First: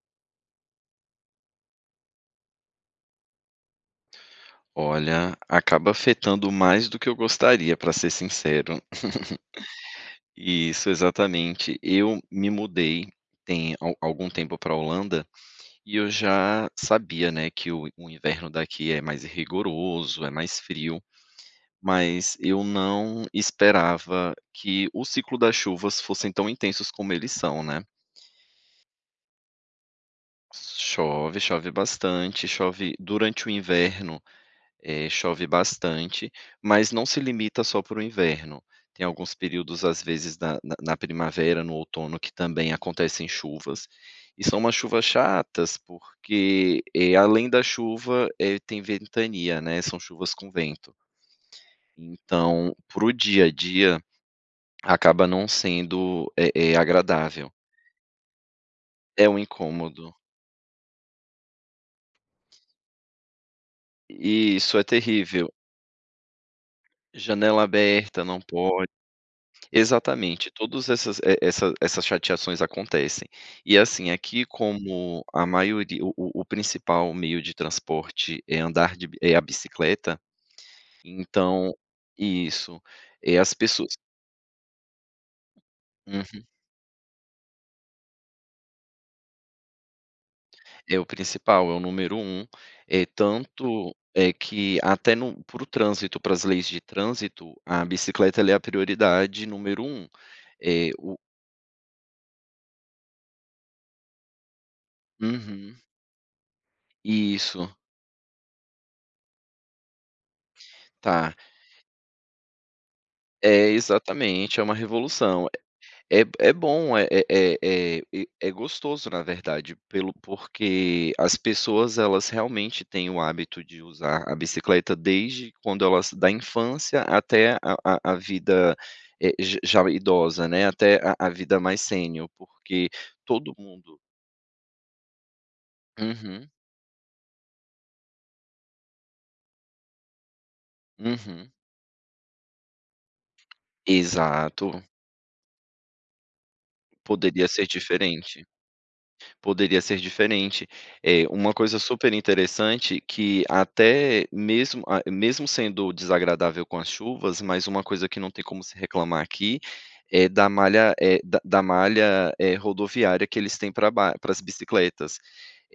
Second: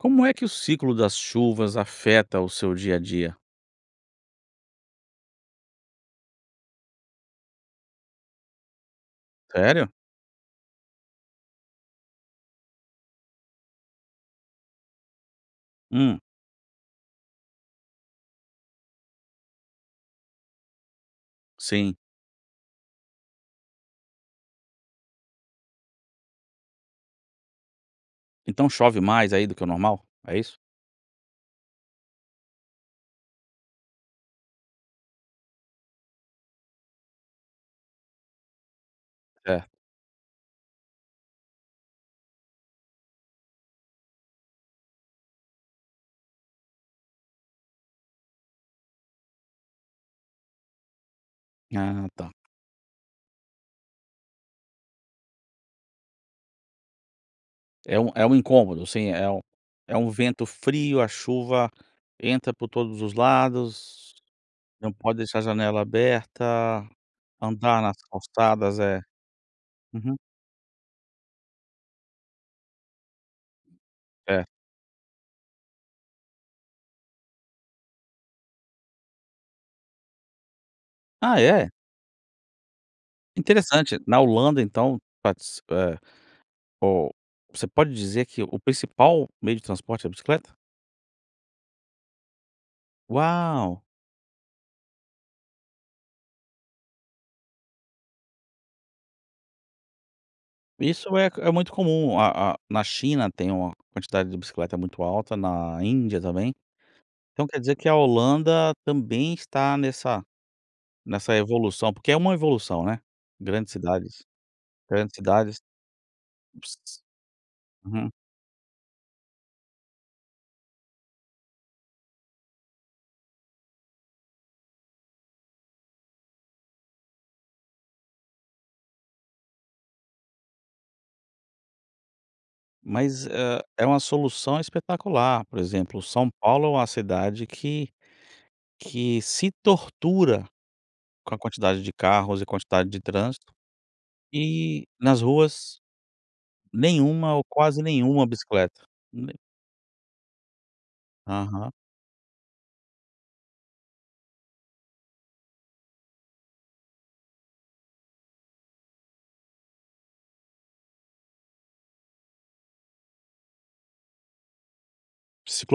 Como é que o ciclo das chuvas afeta o seu dia a dia? Olha, acaba afetando mais do que eu gostaria, para ser sincero. Sério? Isso, exatamente. Eu me mudei tem a algum tempo pra Holanda, e eu Hum. já sabia, né, que o o inverno daqui é mais rigoroso, é mais frio, Sim. mas eu não esperava que o ciclo das chuvas fossem tão intensos como eles são, né. Então chove mais aí do que o normal? É isso? Chove, chove bastante, chove durante o inverno, eh, chove bastante mas não se limita só pro inverno. Tem alguns É. períodos às vezes na na na primavera, no outono, que também acontecem chuvas. E são umas chuvas chatas porque, eh, além da chuva, eh, tem ventania, né, são chuvas com vento. Ah, tá. Então, pro dia a dia, acaba não sendo eh eh, agradável. É um é um incômodo, sim, É é um um é um incômodo. vento frio a chuva entra por todos os lados Isso, é não pode deixar terrível. janela aberta Janela andar nas aberta, não calçadas, pode. é, uhum. Exatamente, todas essas e e essas chateações acontecem. E assim aqui É. como a maioria, o o principal meio de transporte é andar de é a bicicleta, Ah, é? então isso, é as pessoas Interessante na Holanda então, pats eh, Uhum. o você pode dizer que o principal meio de transporte é a bicicleta? É o principal, é o número 1, eh, Uau. tanto é que até no para o trânsito, para as leis de trânsito, a bicicleta ela é a prioridade número 1, eh Isso o é é muito comum. A a na China tem uma quantidade de bicicleta muito alta, Uhum. na Índia também. Então quer Isso. dizer que a Holanda também está nessa nessa Tá. evolução, porque é uma evolução, né. É Grandes cidades exatamente, é um grandes revolução. cidades. É é Ci bom, Ci é é é Uhum. e é gostoso, na verdade, pelo porque as pessoas elas realmente têm o hábito de usar a bicicleta desde quando elas, da infância até a a a vida, eh, já idosa, né. Até a a vida mais sênior, porque Mas, todo hã, é mundo uma solução espetacular. Por exemplo, São Uhum. Paulo é uma cidade que que se tortura com a Uhum. quantidade de carros e a quantidade de trânsito. Exato. E nas ruas nenhuma ou Poderia ser quase nenhuma diferente, bicicleta. Ne poderia ser diferente. É uma Aham. coisa super interessante que até mesmo a mesmo sendo desagradável com as chuvas, mas uma coisa que não tem como se reclamar aqui é da malha, eh, da da malha, eh, rodoviária que eles têm pras bi paras as bicicletas,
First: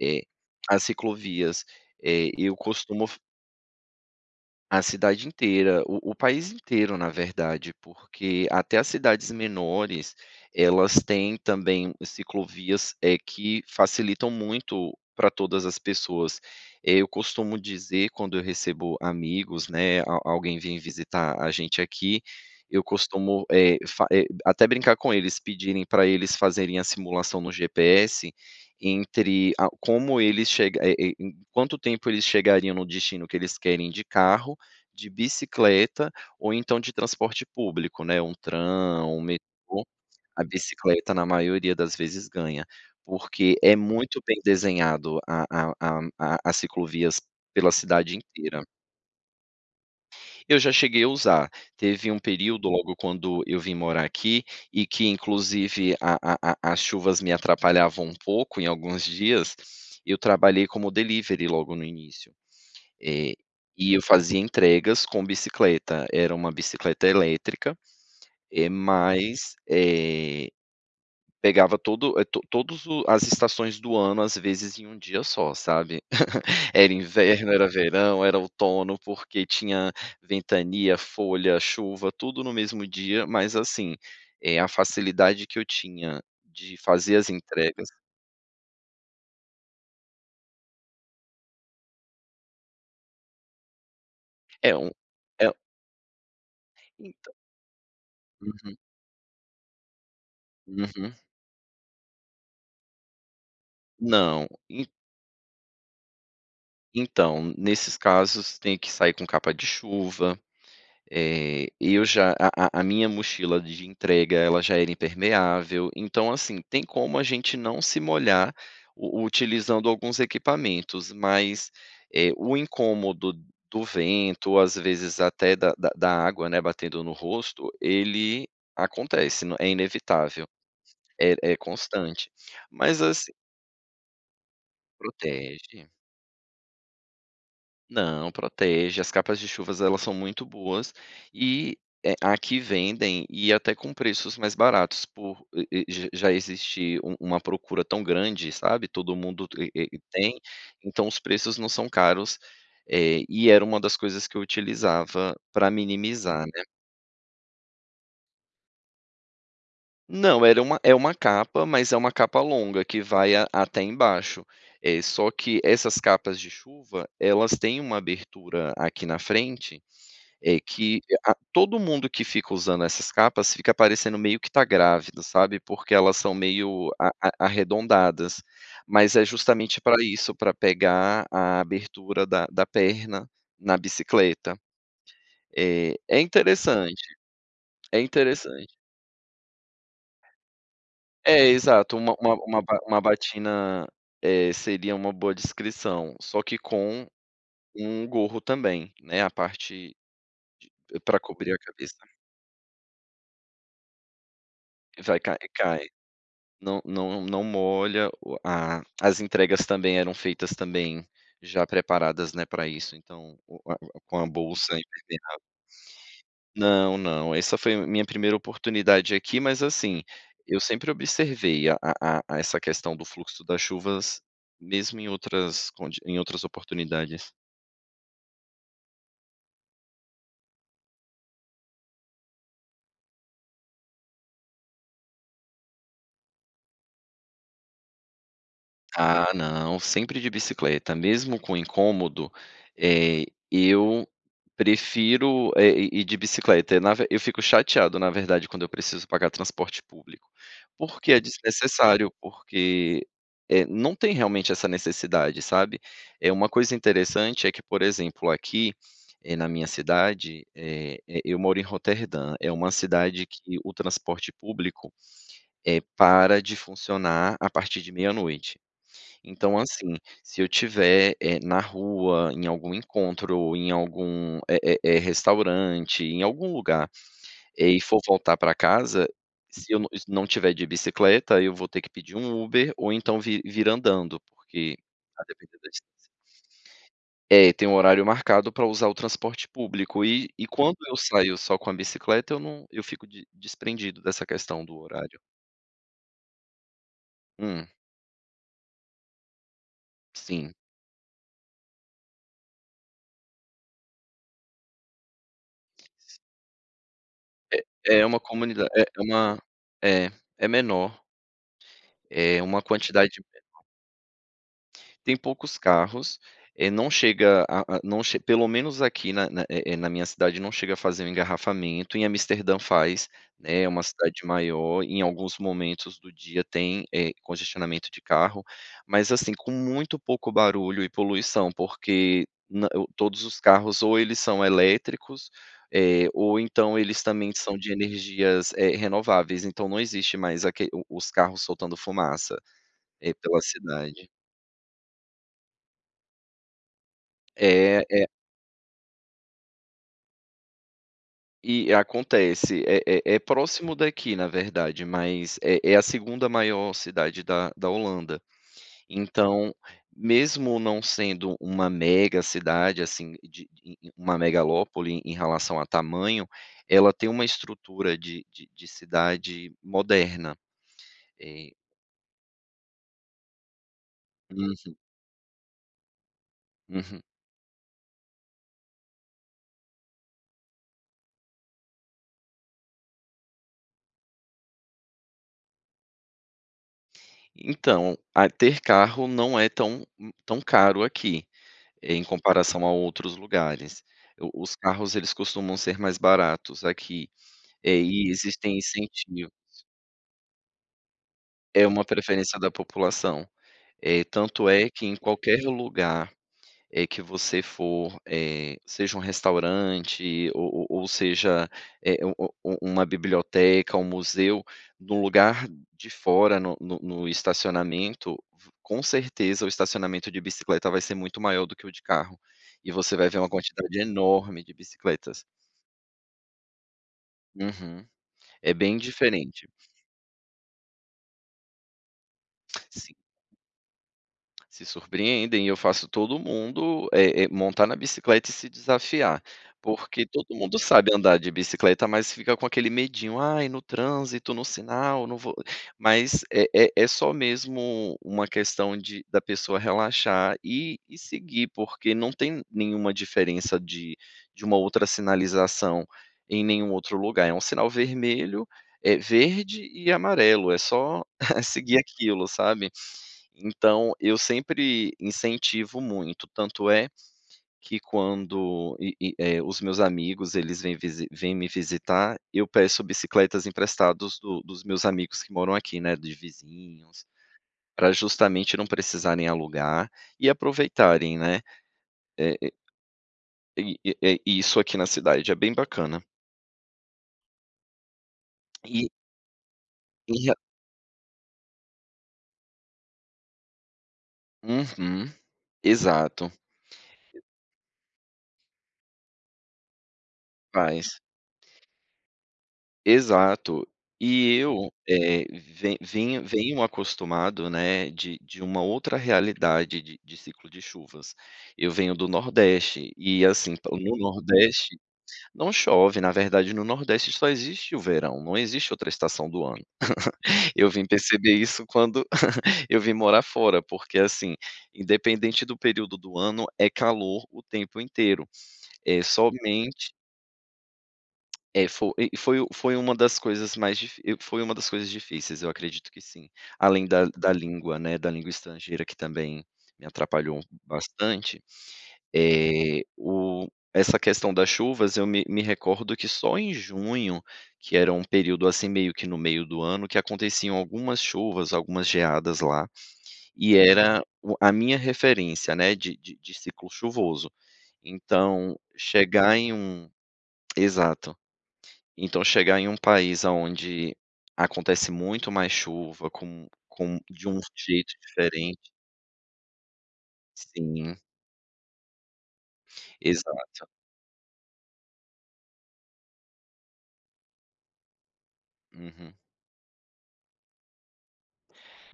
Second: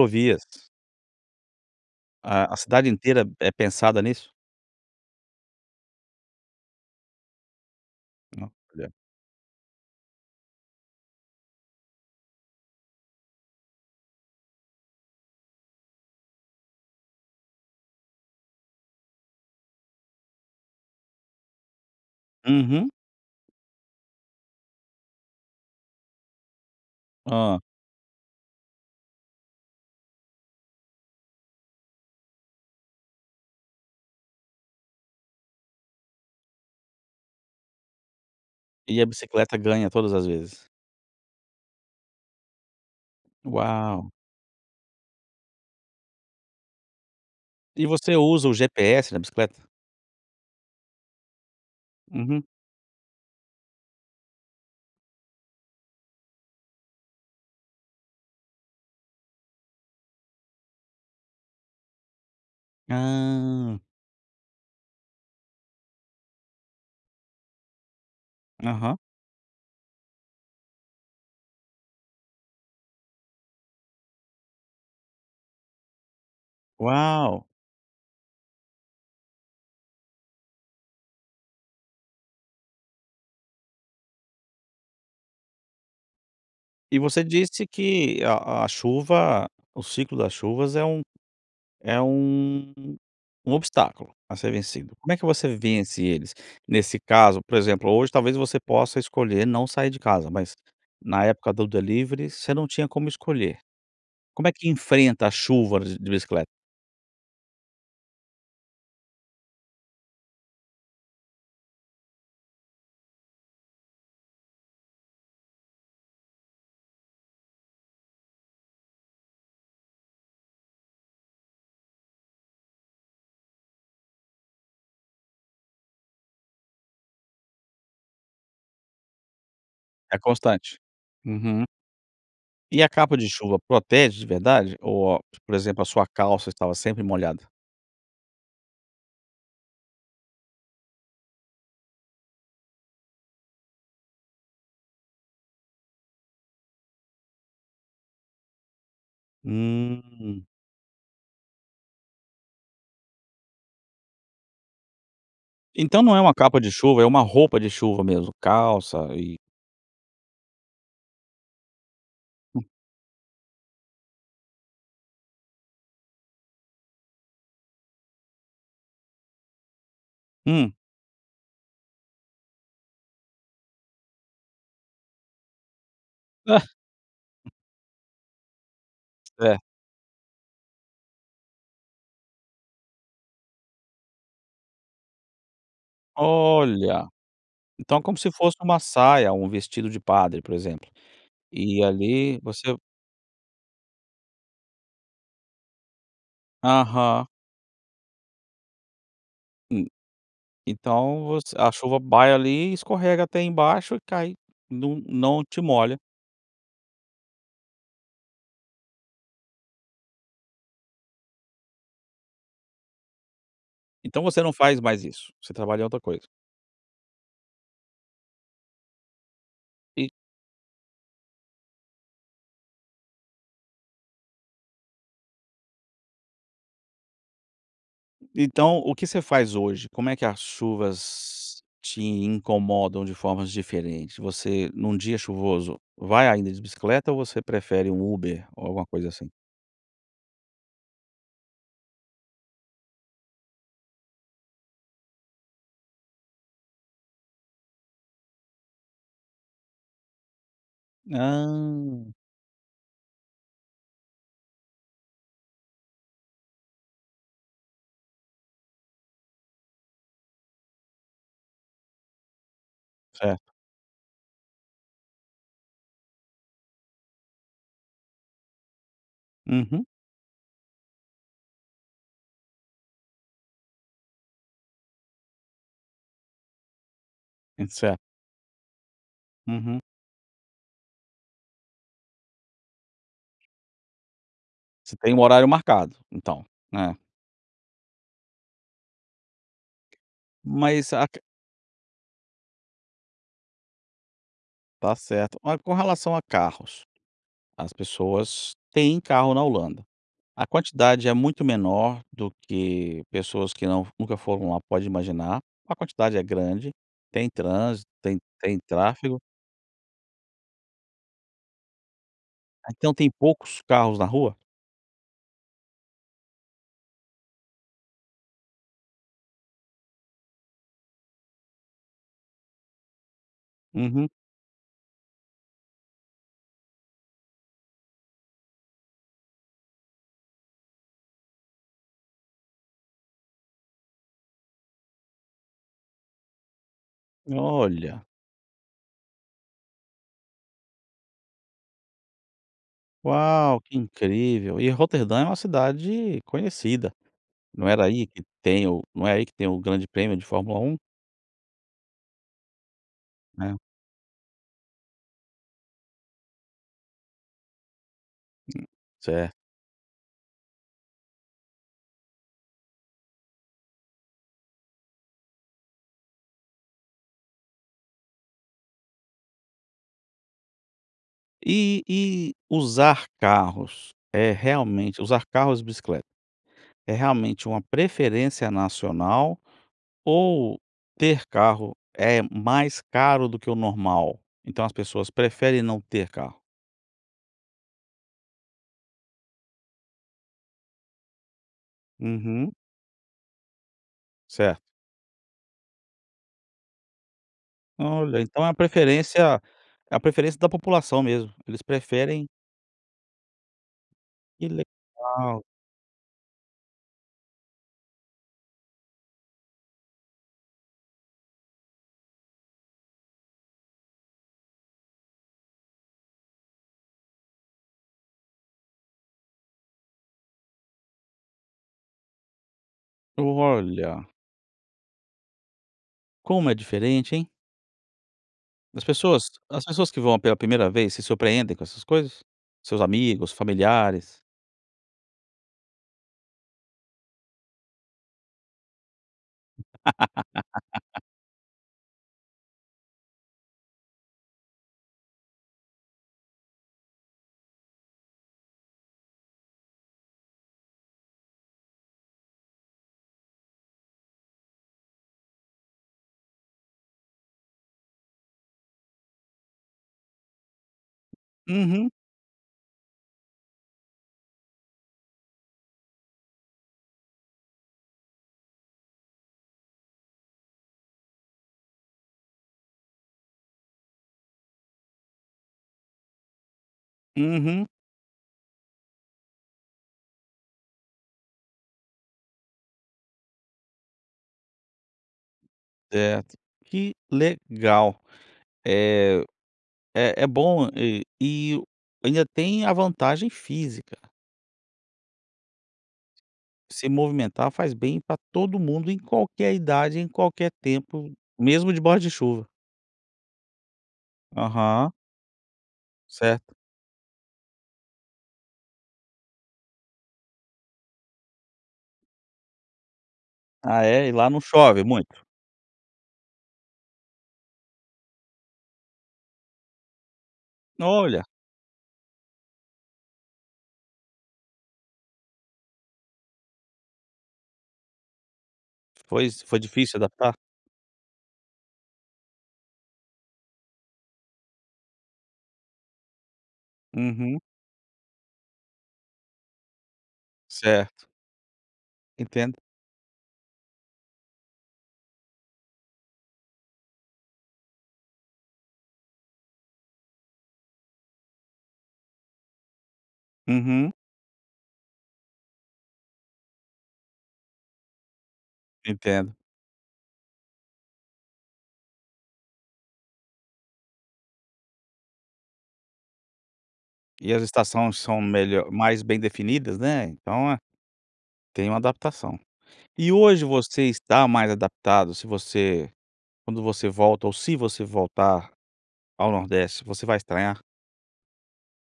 eh, as ciclovias, eh, A eu a cidade costumo f inteira é pensada nisso? A cidade inteira o o país inteiro, na verdade, porque até as [unintelligible] cidades menores elas têm também ciclovias, eh, que facilitam muito pra todas as pessoas. Eh, eu costumo dizer quando eu recebo amigos, né, a alguém vem visitar a gente aqui, eu Uhum. costumo, eh, fa eh, até brincar com eles pedirem para eles fazerem a simulação no Hum. GPS entre a como eles che eh, em quanto tempo eles chegariam no destino que eles querem de carro, de bicicleta ou então de transporte público, né. Um E a tram, um metrô. bicicleta ganha todas as A vezes. bicicleta na maioria das vezes ganha, porque é Uau. muito bem desenhado a a a a ciclovias pela E você cidade usa o inteira. GPS da bicicleta? Eu já cheguei a usar, teve um Uhum. período logo quando eu vim morar aqui e que inclusive, a a a as chuvas me atrapalhavam um pouco em alguns dias. Eu trabalhei como delivery, logo no início. Eh, Hã. e eu fazia entregas com bicicleta, era uma bicicleta elétrica eh, Aham. mas eh pegava todo, eh, todos o as estações do ano, às vezes em 1 dia só, sabe. Era Uau. inverno, era verão, era outono, porque tinha ventania, folha, chuva, tudo no mesmo dia, mas assim, eh, a facilidade que eu tinha de E fazer você as disse entregas que a a chuva o ciclo das chuvas é um é um um obstáculo a ser É um vencido. Como é que você É vence eles? Nesse Então caso, por exemplo, hoje talvez você Uhum. possa escolher não sair de casa, mas Uhum. na época do delivery você não tinha como escolher. Não, Como é que en enfrenta a chuva de de bicicleta? Então, nesses casos, tem que sair com capa de chuva. Eh, eu já a a a a minha mochila de entrega ela já era impermeável, então assim, tem como a gente não se molhar u utilizando alguns equipamentos, mas, eh, o incômodo do vento, às vezes até da da da água, né, batendo no rosto, ele acontece, é É inevitável, constante. é é Uhum. constante. E a Mas capa de assi chuva protege de verdade ou a por exemplo, a Protege. sua calça estava sempre molhada? Não, protege. As capas de chuvas elas são muito boas e eh, aqui, vendem e até com preços mais baratos por e e já já existir um uma procura tão grande, sabe. Todo mundo te e e tem, Hum. então, os preços não são caros. Eh, e era uma das coisas que eu utilizava para Então, não é uma minimizar, capa né. de chuva, é uma roupa de chuva mesmo, calça e Não, era uma é uma capa, mas é uma capa Hum. longa, que vai a até embaixo. Eh, só que essas capas de chuva, elas têm uma abertura aqui na frente, eh, Hum. que a todo mundo que fica usando essas capas fica parecendo meio que tá grávido, sabe. Porque elas são Ah. meio a a arredondadas mas é Certo. justamente pra isso, pra pegar a abertura da da perna na bicicleta. É é interessante Olha! Então, é é como se fosse interessante. uma saia, um vestido de padre por exemplo, É e exato, uma uma ali uma você ba uma batina, eh, seria uma boa descrição, só que com Aham. um gorro também, né, a Hum. parte de pra Então cobrir você, a a chuva cabeça. vai ali e escorrega até embaixo e cai, não Vai, cai não te cai. molha. Não não não molha o a as entregas também eram feitas também já preparadas, né, para isso, então, o o o com Então a você não bolsa faz mais isso, impermeável. você trabalha em outra coisa. Não, não, essa foi a minha primeira oportunidade aqui, mas assim, E eu sempre observei a a a a essa questão do fluxo das chuvas, mesmo em outras condi em outras oportunidades. Então, o que você faz hoje? Como é que as chuvas te incomodam de formas diferentes? Você, num dia chuvoso, vai ainda de bicicleta ou você prefere um Uber ou alguma coisa assim? Ah não, sempre de bicicleta. Mesmo com um incômodo, eh, eu prefiro, eh, ir ir de bicicleta. Eh, na ver eu fico chateado na verdade, quando eu preciso pagar transporte público. Porque é desnecessário, Hã! porque, eh, não tem realmente essa necessidade, sabe. É uma coisa interessante é que por exemplo, aqui, eh, na minha cidade, eh eh, eu moro em Roterdã. É uma cidade Certo. que o transporte público, eh, para de funcionar a partir de meia-noite. Então Uhum. assim, se eu tiver, eh, na rua, em algum encontro ou em algum, eh eh eh, restaurante, em algum lugar, eh, e Insa for voltar pra casa, se eu Uhum. não não tiver de bicicleta, eu vou ter que pedir um Uber, ou então vir vir andando, porque Você tem um a horário depender da distância. marcado então, né. É, tem o horário marcado pra usar o transporte público e e quando Mas eu a ca saio só com a bicicleta eu num eu fico de desprendido dessa questão do Tá horário. certo. Oh, com relação a carros, Hum. as pessoas têm carro na Holanda. A Sim. quantidade é muito menor do que pessoas que não nunca foram lá pode imaginar, ou a quantidade é grande, tem trânsito, É é tem uma tem comunida é tráfego? uma É, é menor. É uma Então tem quantidade menor. poucos carros na rua? Tem poucos carros, eh, não chega a a não che pelo menos aqui na na, eh eh, na minha cidade não chega a fazer um engarrafamento. Em Amsterdã faz, né, é uma Uhum. cidade maior, em alguns momentos do dia tem, eh, congestionamento de carro, mas assim, com muito pouco barulho e poluição, porque no o todos os carros ou eles são elétricos, eh, ou então eles também são de Olha. energias, eh, renováveis, então não existe mais aque o os carros soltando fumaça, eh, pela Uau, que cidade. incrível. E Roterdã é uma cidade conhecida. Não era É, aí é que tem o não é aí que tem o Grande Prêmio de Fórmula 1? E acontece, é é É. próximo daqui, na verdade, mas é é a 2ª maior cidade da da Holanda, Hum, certo. então, mesmo não sendo uma mega cidade, assim, de de uma megalópole em relação a tamanho, ela tem uma estrutura de de de cidade moderna, eh E e usar carros, é Uhum. realmente, usar carros e bicicleta, é Uhum. realmente uma preferência nacional? Ou ter carro é mais caro do que o normal, então, as pessoas preferem não ter carro? Então, a ter carro não é tão tão caro aqui, em Uhum. comparação a outros lugares, o os Certo. carros, eles costumam ser mais baratos aqui, eh, e Olha, então é a existem incentivos. preferência é a preferência da população mesmo eles É uma preferem preferência da população, eh, tanto Que é que, em qualquer legal. lugar, eh, que você for, eh, seja um restaurante ou ou ou seja, eh, um um um uma biblioteca, um museu, no lugar de fora, no no no estacionamento, com certeza o estacionamento de bicicleta vai ser muito maior do que o de carro, e você vai ver uma quantidade Olha! enorme de bicicletas. Como é diferente, hein. Uhum, é bem As pessoas diferente. as pessoas que vão pela primeira vez se surpreendem com essas coisas? Seus Sim. amigos, familiares? Se surpreendem. Eu faço todo mundo, eh eh, montar na bicicleta e se desafiar, porque todo mundo sabe andar de bicicleta, mas fica com aquele medindo: "Ai, no trânsito, no sinal, não vou". Mas, é é é só mesmo uma questão de da pessoa relaxar e e seguir, porque não tem nenhuma diferença de de uma outra sinalização em nenhum outro lugar, é um sinal vermelho, é verde e amarelo, é só seguir Uhum. aquilo, sabe. Então, eu sempre incentivo muito, tanto é, que quando e e, eh, os meus amigos eles vêm visi vêm me visitar, eu peço bicicletas emprestados do dos meus amigos que moram aqui, né, de vizinhos, Uhum. pra justamente não precisarem alugar e aproveitarem, né. Eh eh, e, eh eh, isso aqui na cidade é bem bacana. Certo, que legal, E eh, E é é a bom, eh, e ainda tem a vantagem física. Uhum, exato. Se movimentar faz bem pra todo mundo em qualquer idade em qualquer Faz. tempo mesmo de baixo de chuva. Exato, e eu, Aham. eh, ven vinh Certo. venho acostumado, né, de de uma outra realidade de de ciclo de chuvas. Eu venho do Nordeste e assim, pro Ah é? E lá não Nordeste chove muito? não chove, na verdade, no Nordeste só existe o verão, não existe outra estação do ano. Eu vim Olha. perceber isso, quando eu vim morar fora porque, assim, independente do período do ano, é calor o tempo inteiro. É Pois, foi somente difícil adaptar? É, foi e foi foi uma das coisas mais difi foi uma das coisas difíceis, eu acredito que sim. Além da da Uhum. língua, né, da língua estrangeira que também me atrapalhou Certo. bastante, Entendo. eh, o essa questão das chuvas, eu me me recordo que só em junho, que era um período, assim, meio que no meio do ano, que aconteciam algumas chuvas, algumas geadas lá, e Uhum. era o a minha referência, né, de de ciclo chuvoso. Então, Entendo. chegar em um exato. Então, chegar em país aonde acontece muito mais chuva, com com de E um as jeito estações são diferente melho mais bem definidas, né, então é, Sim. tem uma adaptação. E hoje Exato. você está mais adaptado se você, quando você volta ou se você voltar Uhum. ao nordeste você vai estranhar?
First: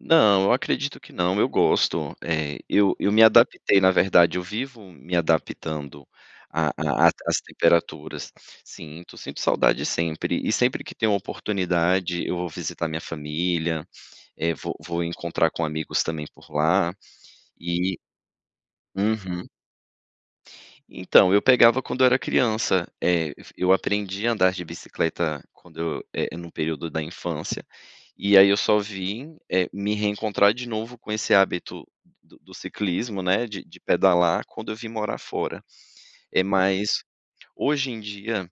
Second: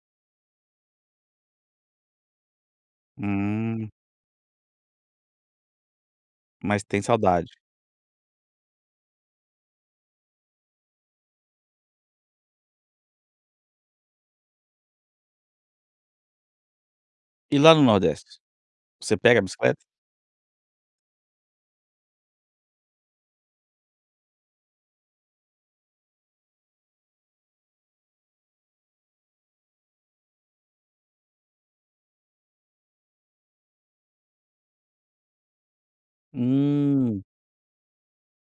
Não, eu acredito que não. Eu gosto, eh, eu eu me adaptei, na Hum. verdade, eu vivo me adaptando à Mas tem à às às saudade. temperaturas. Sinto, sinto saudade sempre, e sempre que tem uma oportunidade, eu vou visitar minha família, eh, vou vou encontrar com amigos também por lá E lá no e nordeste? Você pega a uhum. bicicleta? Então, eu pegava quando eu era criança. Eh, f eu aprendi a andar de bicicleta quando eu, eh, no período da infância, e aí eu só vim, eh, me reencontrar de novo com esse hábito do do ciclismo, né, de de pedalar, quando eu vim morar fora. É mais Hum. hoje em dia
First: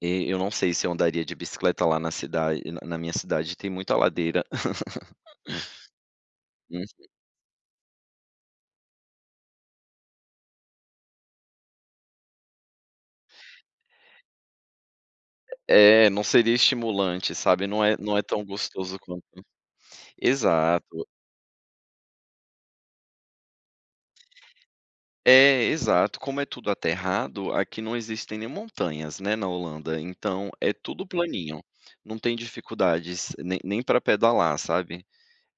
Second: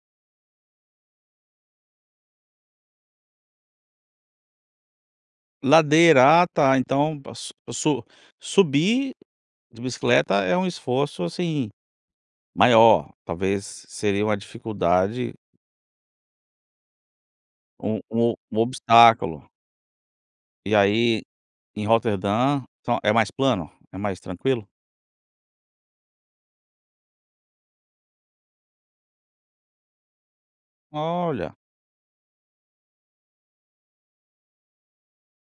...eh, eu não sei se eu andaria de bicicleta lá cidade na na minha cidade tem muita ladeira. Ladeira, ah tá Uhum. então, pra su so subir de bicicleta é um esforço, assim, maior talvez seria uma dificuldade É, não seria estimulante, sabe. Não é Um não é um tão um gostoso quanto obstáculo. E exato. aí em Roterdã, então, é mais plano? É mais tranquilo? É, exato. Como é tudo aterrado, aqui não existem nem montanhas, né, na Holanda, então, é tudo Olha. planinho. Não tem dificuldades nem nem pra pedalar, sabe.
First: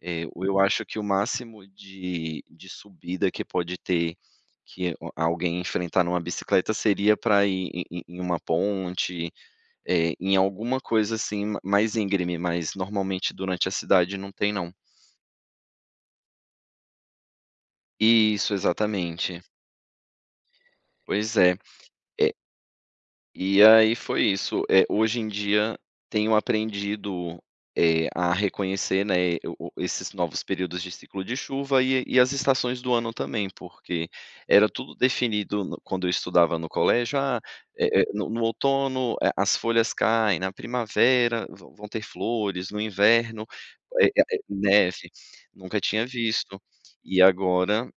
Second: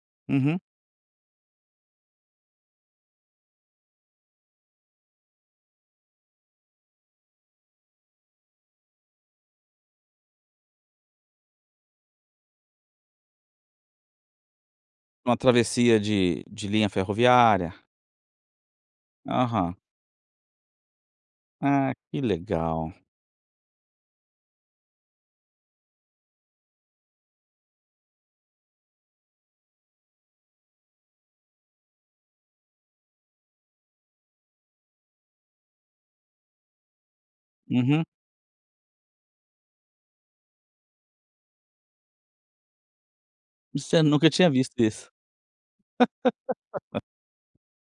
Eh, o eu Uhum. acho que o máximo de de subida que pode ter, que o a alguém enfrentar numa bicicleta seria pra ir em em em uma ponte, eh, em alguma coisa assim ma mais íngreme, mas normalmente durante a cidade não tem não. Uma travessia de de linha ferroviária. Isso, exatamente. Aham. Pois é, Ah, que é legal. E aí foi isso. Eh, hoje em dia, tenho aprendido, eh, a reconhecer, né, eh, o o o esses novos períodos de ciclo de chuva e e as estações do ano também. Porque era tudo definido no quando eu estudava no colégio: "Ah, eh Uhum. eh, no no outono, eh, as folhas caem, na primavera vão vão ter flores, no inverno, Isso é eh eh nunca a eh, tinha visto neve", isso. nunca tinha visto e agora,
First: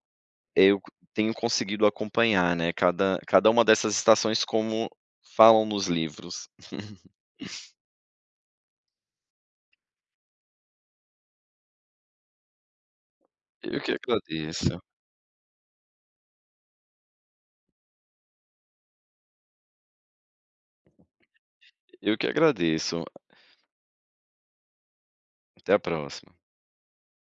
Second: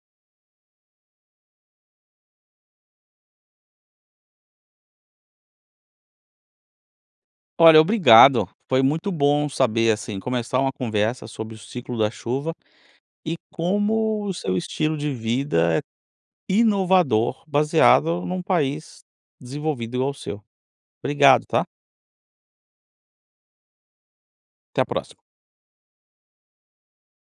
eh, eu tenho conseguido acompanhar, né, cada cada uma dessas estações como falam nos livros. Olha, obrigado, foi muito bom saber assim começar uma conversa sobre o ciclo da chuva e Eu que como o seu agradeço. estilo de vida é inovador, baseado num país desenvolvido igual o seu. Obrigado, tá. E eu que agradeço. Até a próxima. Até a próxima.